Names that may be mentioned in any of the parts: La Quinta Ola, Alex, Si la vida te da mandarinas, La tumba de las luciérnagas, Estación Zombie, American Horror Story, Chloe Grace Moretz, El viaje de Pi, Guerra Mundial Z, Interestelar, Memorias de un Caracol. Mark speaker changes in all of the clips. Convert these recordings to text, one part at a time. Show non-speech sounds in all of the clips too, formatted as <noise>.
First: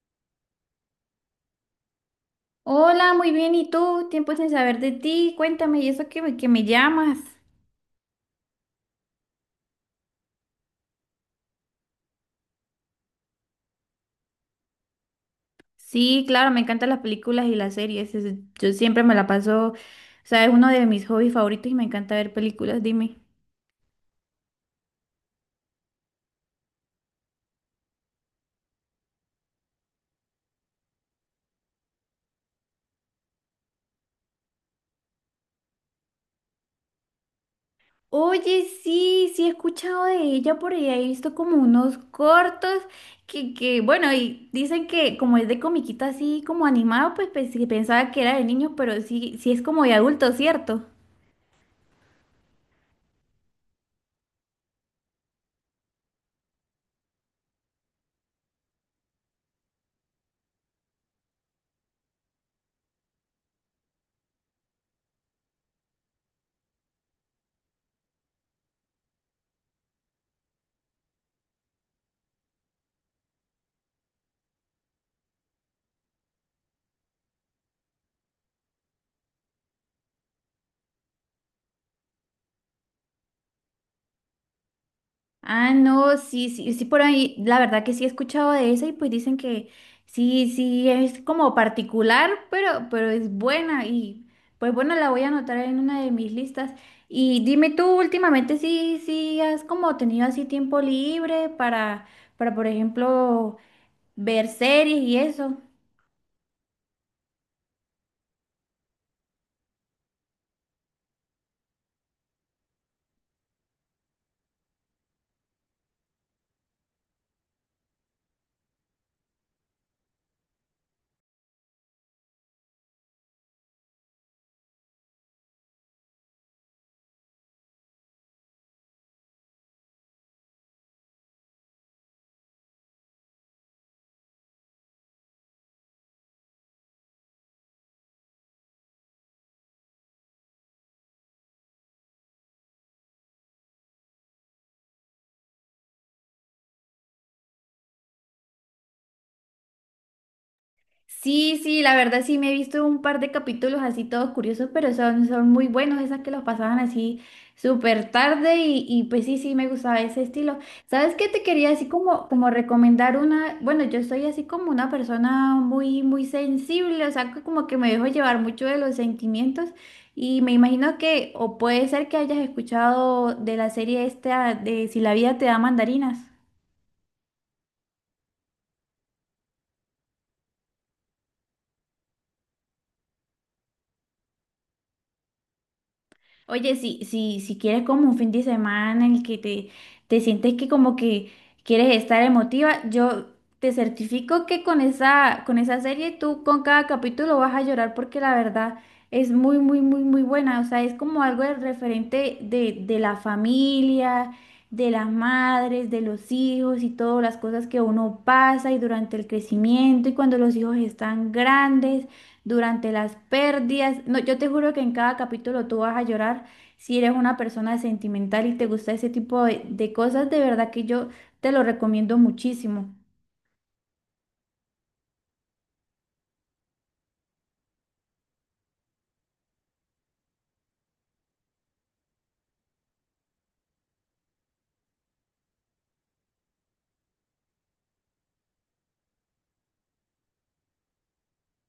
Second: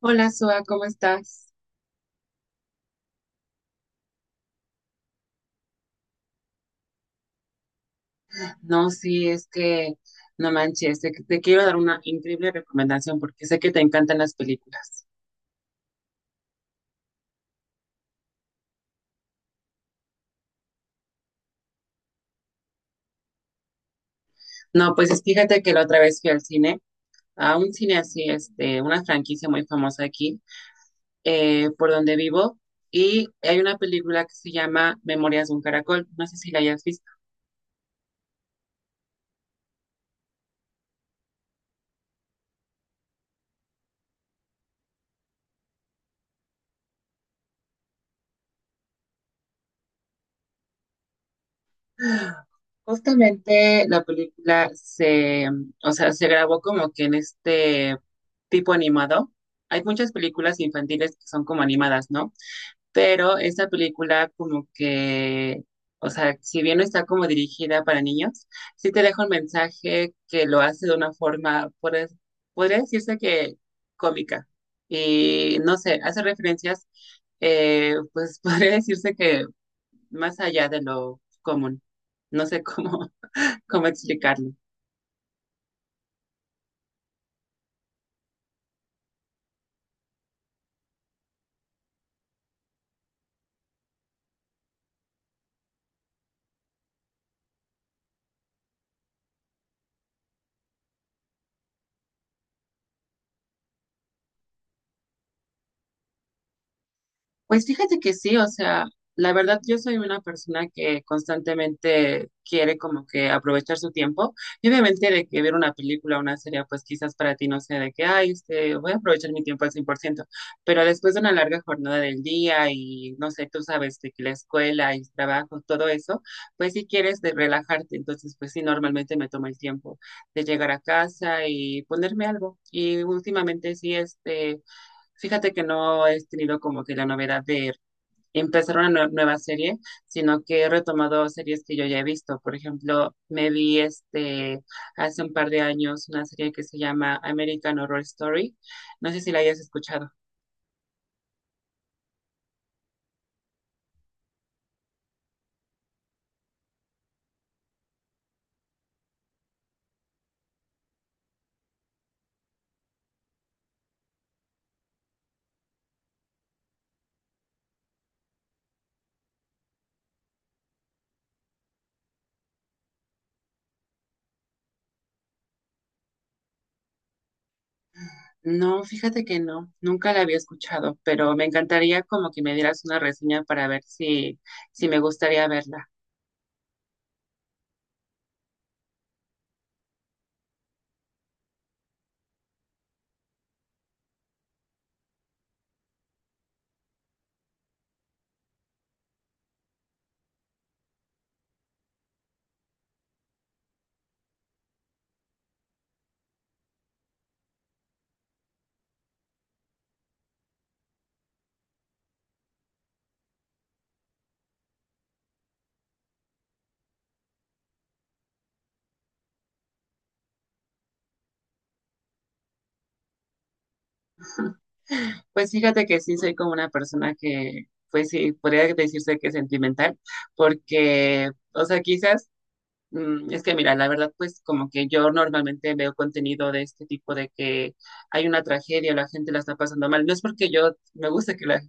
Speaker 1: Hola, Soa, ¿cómo estás?
Speaker 2: Hola, muy bien. ¿Y tú? Tiempo sin saber de ti. Cuéntame, ¿y eso que me llamas?
Speaker 1: No, sí, es que no manches, te quiero dar una increíble recomendación porque sé que te encantan las películas.
Speaker 2: Sí, claro, me encantan las películas y las series. Yo siempre me la paso, o sea, es uno de mis hobbies favoritos y me encanta ver películas. Dime.
Speaker 1: No, pues fíjate que la otra vez fui al cine, a un cine así, este, una franquicia muy famosa aquí, por donde vivo, y hay una película que se llama Memorias de un Caracol, no sé si la hayas visto.
Speaker 2: Oye, sí, sí he escuchado de ella por ahí, he visto como unos cortos bueno, y dicen que como es de comiquita así como animado, pues, sí, pensaba que era de niños, pero sí, sí es como de adulto, ¿cierto?
Speaker 1: Justamente la película se, o sea, se grabó como que en este tipo animado. Hay muchas películas infantiles que son como animadas, ¿no? Pero esta película como que, o sea, si bien no está como dirigida para niños, sí te deja un mensaje que lo hace de una forma, podría decirse que cómica. Y no sé, hace referencias, pues <laughs> podría decirse que más allá de lo común. No sé cómo, <laughs> cómo explicarlo.
Speaker 2: Ah, no, sí, sí, sí, por ahí, la verdad que sí he escuchado de esa y pues dicen que sí, sí, es como particular, pero es buena y pues bueno, la voy a anotar en una de mis listas. Y dime tú, últimamente sí, sí, has como tenido así tiempo libre para por ejemplo, ver series y eso.
Speaker 1: Pues fíjate que sí, o sea, la verdad yo soy una persona que constantemente quiere como que aprovechar su tiempo y obviamente de que ver una película o una serie pues quizás para ti no sea de que, ay, este, voy a aprovechar mi tiempo al 100%. Pero después de una larga jornada del día y no sé, tú sabes de que la escuela y el trabajo, todo eso, pues si quieres de relajarte, entonces pues sí, normalmente me tomo el tiempo de llegar a casa y ponerme algo y últimamente sí, este... Fíjate que no he tenido como que la novedad de empezar una nueva serie, sino que he retomado series que yo ya he visto. Por ejemplo, me vi este hace un par de años una serie que se llama American Horror Story. No sé si la hayas escuchado.
Speaker 2: Sí, sí, la verdad sí me he visto un par de capítulos así todos curiosos, pero son muy buenos esas que los pasaban así súper tarde y pues sí, sí me gustaba ese estilo. ¿Sabes qué te quería así como, como recomendar una? Bueno, yo soy así como una persona muy sensible, o sea, que como que me dejo llevar mucho de los sentimientos y me imagino que, o puede ser que hayas escuchado de la serie esta de Si la Vida Te Da Mandarinas.
Speaker 1: No, fíjate que no, nunca la había escuchado, pero me encantaría como que me dieras una reseña para ver si, si me gustaría verla.
Speaker 2: Oye, si, si, si quieres como un fin de semana en el que te sientes que como que quieres estar emotiva, yo te certifico que con esa serie tú con cada capítulo vas a llorar porque la verdad es muy, muy, muy, muy buena. O sea, es como algo de referente de la familia, de las madres, de los hijos y todas las cosas que uno pasa y durante el crecimiento y cuando los hijos están grandes durante las pérdidas. No, yo te juro que en cada capítulo tú vas a llorar si eres una persona sentimental y te gusta ese tipo de cosas. De verdad que yo te lo recomiendo muchísimo.
Speaker 1: Pues fíjate que sí soy como una persona que, pues sí, podría decirse que es sentimental, porque, o sea, quizás es que mira, la verdad, pues como que yo normalmente veo contenido de este tipo de que hay una tragedia, la gente la está pasando mal. No es porque yo me gusta que,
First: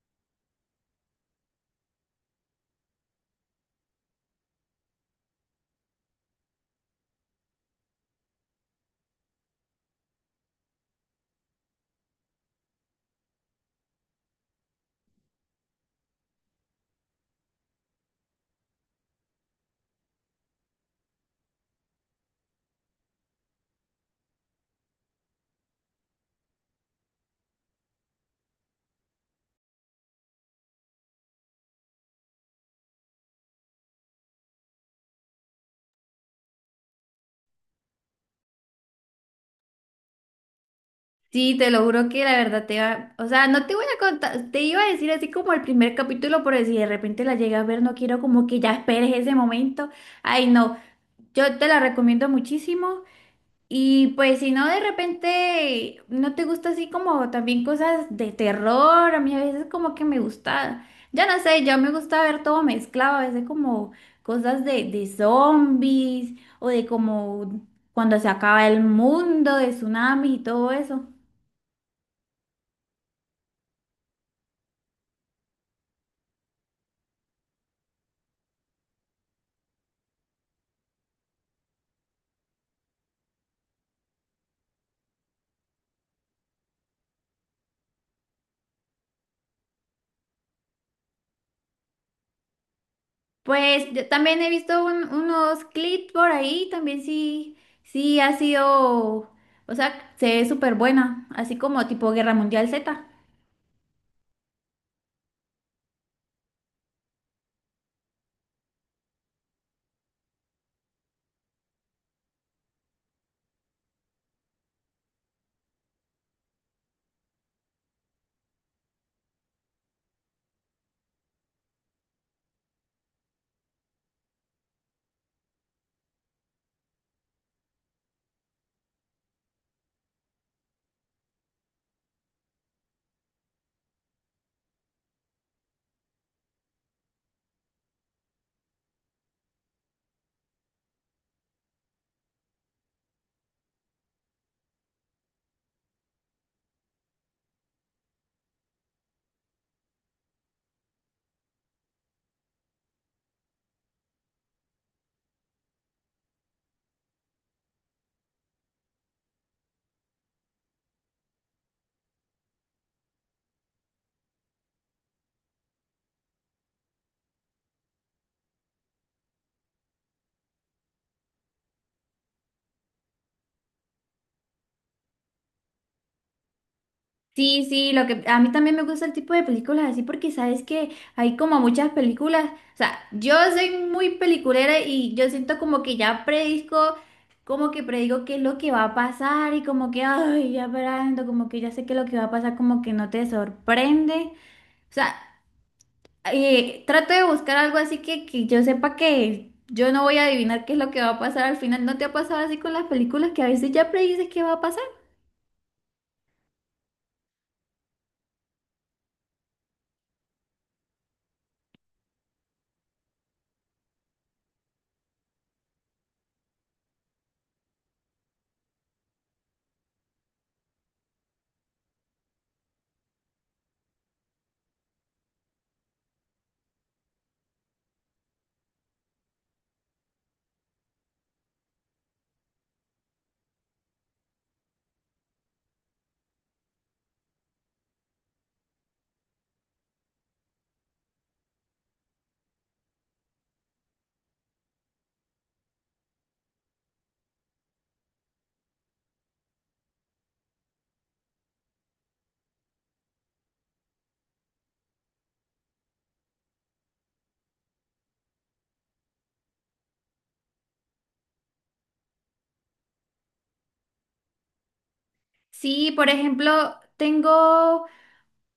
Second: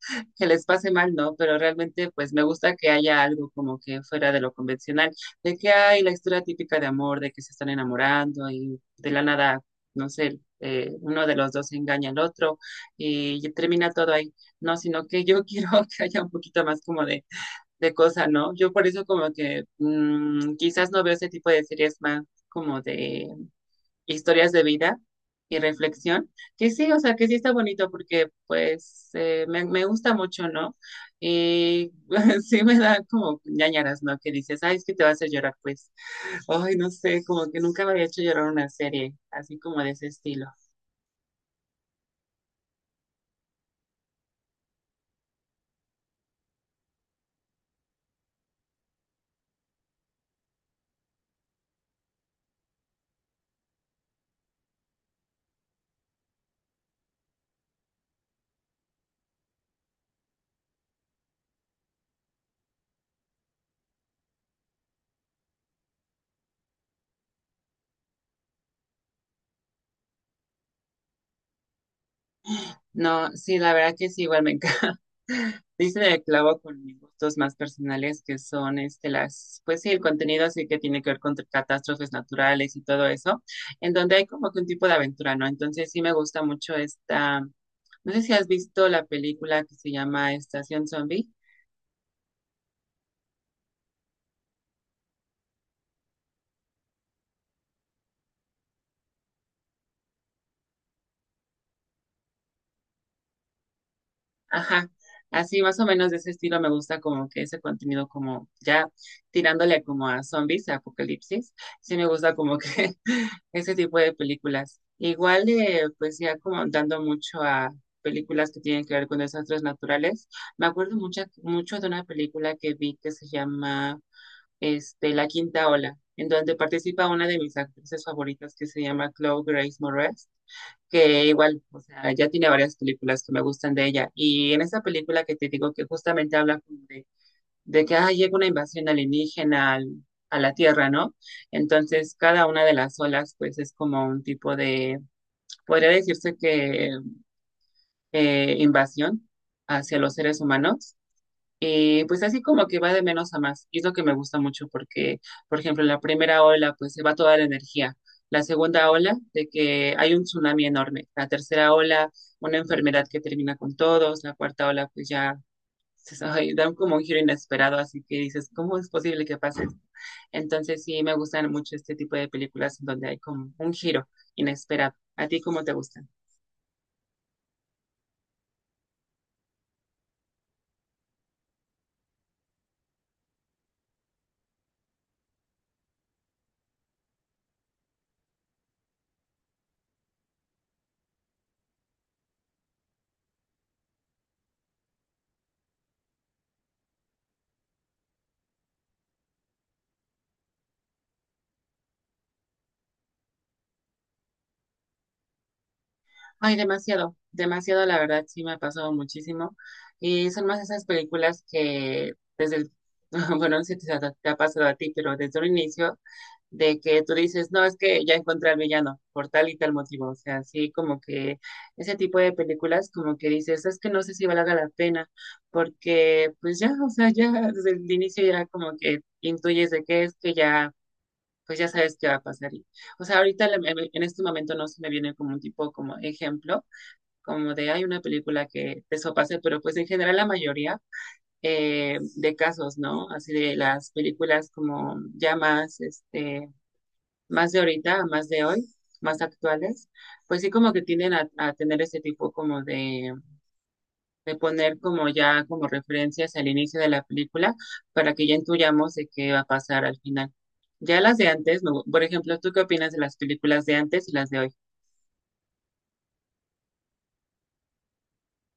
Speaker 1: <laughs> que les pase mal, no, pero realmente pues me gusta que haya algo como que fuera de lo convencional, de que hay la historia típica de amor, de que se están enamorando y de la nada, no sé, uno de los dos engaña al otro y termina todo ahí. No, sino que yo <laughs> quiero que haya un poquito más como de cosa, ¿no? Yo por eso como que quizás no veo ese tipo de series más como de historias de vida y reflexión, que sí, o sea, que sí está bonito porque pues me gusta mucho, ¿no? Y <laughs> sí me da como ñañaras, ¿no? Que dices, ay, es que te va a hacer llorar, pues, ay, no sé, como que nunca me había hecho llorar una serie así como de ese estilo.
Speaker 2: Sí, te lo juro que la verdad te va, o sea, no te voy a contar, te iba a decir así como el primer capítulo, pero si de repente la llegas a ver, no quiero como que ya esperes ese momento. Ay, no, yo te la recomiendo muchísimo. Y pues si no, de repente no te gusta así como también cosas de terror, a mí a veces como que me gusta, ya no sé, ya me gusta ver todo mezclado, a veces como cosas de zombies o de como cuando se acaba el mundo, de tsunami y todo eso.
Speaker 1: No, sí, la verdad que sí, igual me encanta. <laughs> Dice el clavo con mis gustos más personales, que son este, las, pues sí, el contenido así que tiene que ver con catástrofes naturales y todo eso, en donde hay como que un tipo de aventura, ¿no? Entonces sí me gusta mucho esta, no sé si has visto la película que se llama Estación Zombie.
Speaker 2: Pues yo también he visto unos clips por ahí, también sí, sí ha sido, o sea, se ve súper buena, así como tipo Guerra Mundial Z.
Speaker 1: Ajá, así más o menos de ese estilo me gusta como que ese contenido como ya tirándole como a zombies, a apocalipsis, sí me gusta como que <laughs> ese tipo de películas. Igual pues ya como dando mucho a películas que tienen que ver con desastres naturales. Me acuerdo mucho de una película que vi que se llama este, La Quinta Ola, en donde participa una de mis actrices favoritas que se llama Chloe Grace Moretz que igual, o sea, ya tiene varias películas que me gustan de ella. Y en esa película que te digo que justamente habla como de que ah, llega una invasión alienígena a la Tierra, ¿no? Entonces, cada una de las olas, pues es como un tipo de, podría decirse que invasión hacia los seres humanos. Pues así como que va de menos a más. Y es lo que me gusta mucho porque, por ejemplo, en la primera ola, pues se va toda la energía. La segunda ola, de que hay un tsunami enorme. La tercera ola, una enfermedad que termina con todos. La cuarta ola, pues ya se ay, dan <laughs> como un giro inesperado, así que dices, ¿cómo es posible que pase esto? Entonces sí me gustan mucho este tipo de películas en donde hay como un giro inesperado. ¿A ti cómo te gusta?
Speaker 2: Sí, sí, lo que a mí también me gusta el tipo de películas así porque sabes que hay como muchas películas, o sea, yo soy muy peliculera y yo siento como que ya predisco, como que predigo qué es lo que va a pasar y como que, ay, ya esperando, como que ya sé qué es lo que va a pasar, como que no te sorprende. O sea, trato de buscar algo así que yo sepa que yo no voy a adivinar qué es lo que va a pasar al final. ¿No te ha pasado así con las películas que a veces ya predices qué va a pasar?
Speaker 1: Ay, demasiado, demasiado, la verdad, sí me ha pasado muchísimo. Y son más esas películas que desde el, <laughs> bueno, no sé si te ha, te ha pasado a ti, pero desde un inicio, de que tú dices, no, es que ya encontré al villano por tal y tal motivo. O sea, sí, como que ese tipo de películas, como que dices, es que no sé si valga la pena, porque pues ya, o sea, ya desde el inicio ya como que intuyes de qué es que ya, pues ya sabes qué va a pasar. Y, o sea, ahorita en este momento no se me viene como un tipo como ejemplo como de hay una película que eso pase, pero pues en general la mayoría de casos, ¿no? Así de las películas como ya más, este, más de ahorita, más de hoy, más actuales, pues sí como que tienden a tener este tipo como de poner como ya como referencias al inicio de la película para que ya intuyamos de qué va a pasar al final. Ya las de antes, no, por ejemplo, ¿tú qué opinas de las películas de antes y las de hoy?
Speaker 2: Sí, por ejemplo, tengo...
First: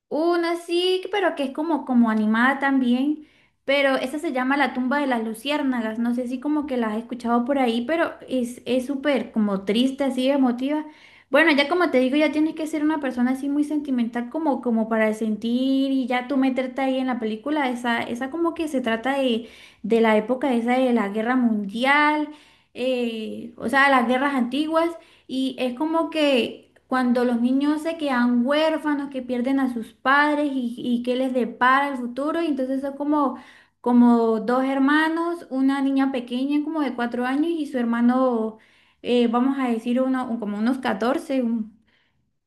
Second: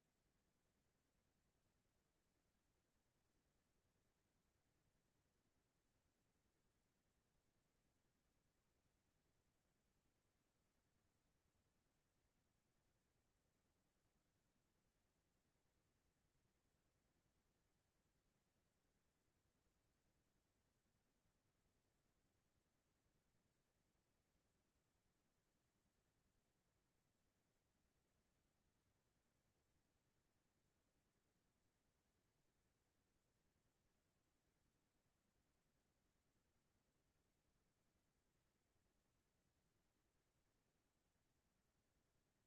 Speaker 2: Una sí, pero que es como, como animada también, pero esa se llama La Tumba de las Luciérnagas, no sé si como que la has escuchado por ahí, pero es súper como triste, así emotiva. Bueno, ya como te digo, ya tienes que ser una persona así muy sentimental como, como para sentir y ya tú meterte ahí en la película, esa como que se trata de la época esa de la guerra mundial, o sea, las guerras antiguas. Y es como que cuando los niños se quedan huérfanos, que pierden a sus padres y qué les depara el futuro, y entonces son como, como dos hermanos, una niña pequeña como de 4 años y su hermano, vamos a decir, uno, como unos 14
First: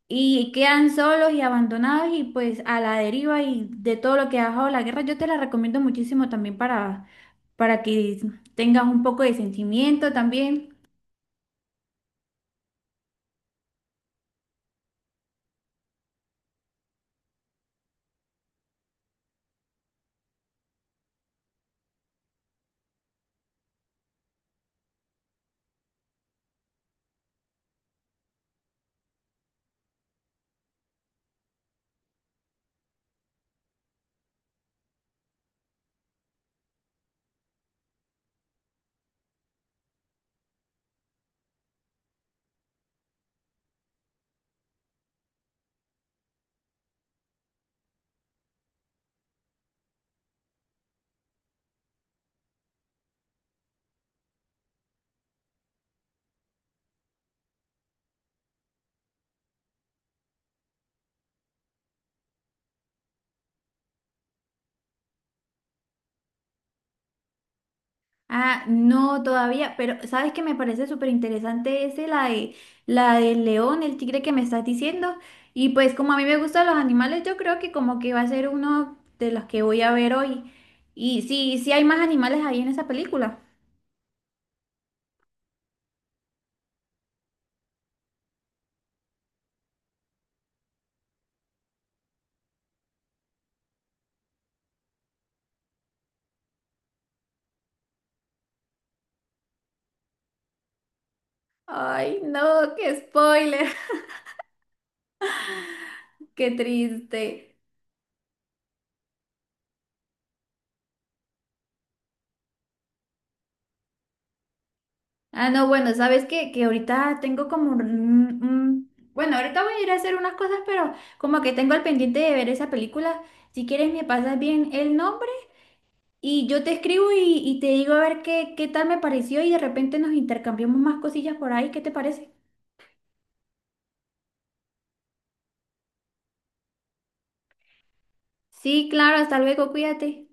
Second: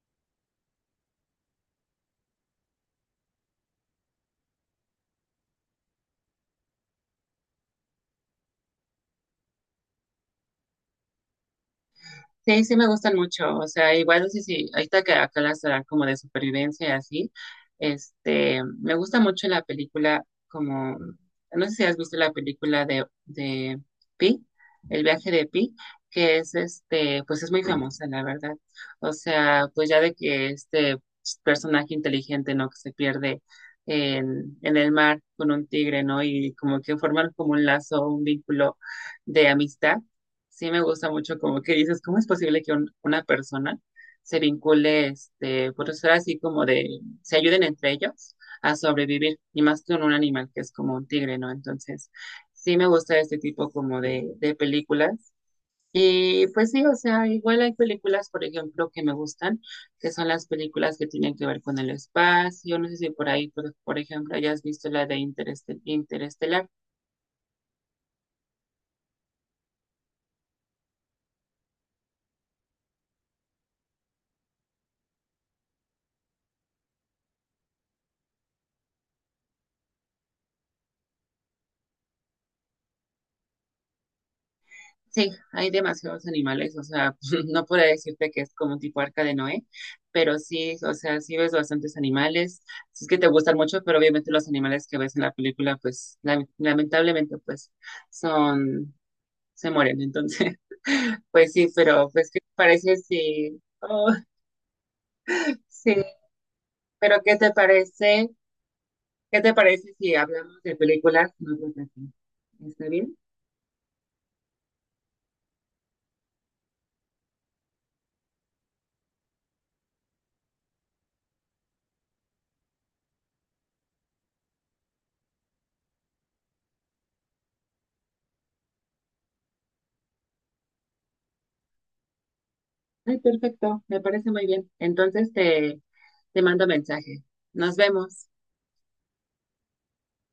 Speaker 2: y quedan solos y abandonados y pues a la deriva y de todo lo que ha dejado la guerra, yo te la recomiendo muchísimo también para que tengas un poco de sentimiento también.
Speaker 1: Sí, sí me gustan mucho, o sea, igual sí, sí. Si, ahorita que acá las dan como de supervivencia y así, este, me gusta mucho la película como, no sé si has visto la película de Pi, El viaje de Pi, que es este, pues es muy famosa, la verdad, o sea, pues ya de que este personaje inteligente, ¿no? Que se pierde en el mar con un tigre, ¿no? Y como que forman como un lazo, un vínculo de amistad sí me gusta mucho como que dices, ¿cómo es posible que una persona se vincule, este, por ser así como de, se ayuden entre ellos a sobrevivir, y más con un animal que es como un tigre, ¿no? Entonces, sí me gusta este tipo como de películas. Y pues sí, o sea, igual hay películas, por ejemplo, que me gustan, que son las películas que tienen que ver con el espacio. No sé si por ahí, por ejemplo, hayas visto la de Interestelar.
Speaker 2: Ah, no, todavía, pero ¿sabes qué me parece súper interesante ese, la de, la del león, el tigre que me estás diciendo? Y pues como a mí me gustan los animales, yo creo que como que va a ser uno de los que voy a ver hoy. Y sí, sí hay más animales ahí en esa película.
Speaker 1: Sí, hay demasiados animales, o sea, <laughs> no puedo decirte que es como un tipo arca de Noé, pero sí, o sea, sí ves bastantes animales, si es que te gustan mucho, pero obviamente los animales que ves en la película, pues lamentablemente, pues son, se mueren, entonces, <laughs> pues sí, pero
Speaker 2: Ay,
Speaker 1: pues, ¿qué te
Speaker 2: no,
Speaker 1: parece
Speaker 2: qué
Speaker 1: si,
Speaker 2: spoiler,
Speaker 1: oh, sí,
Speaker 2: <laughs> qué
Speaker 1: pero
Speaker 2: triste.
Speaker 1: qué te parece si hablamos de películas en otra ocasión? ¿Está bien?
Speaker 2: Ah, no, bueno, ¿sabes qué? Que ahorita tengo como bueno, ahorita voy a ir a hacer unas cosas, pero como que tengo al pendiente de ver esa película. Si quieres me pasas bien el nombre y yo te escribo y te digo a ver qué, qué tal me pareció y de repente nos intercambiamos más cosillas por ahí, ¿qué te parece?
Speaker 1: Ay, perfecto, me parece muy bien. Entonces, te... Te mando mensaje. Nos vemos.
Speaker 2: Sí, claro, hasta luego, cuídate.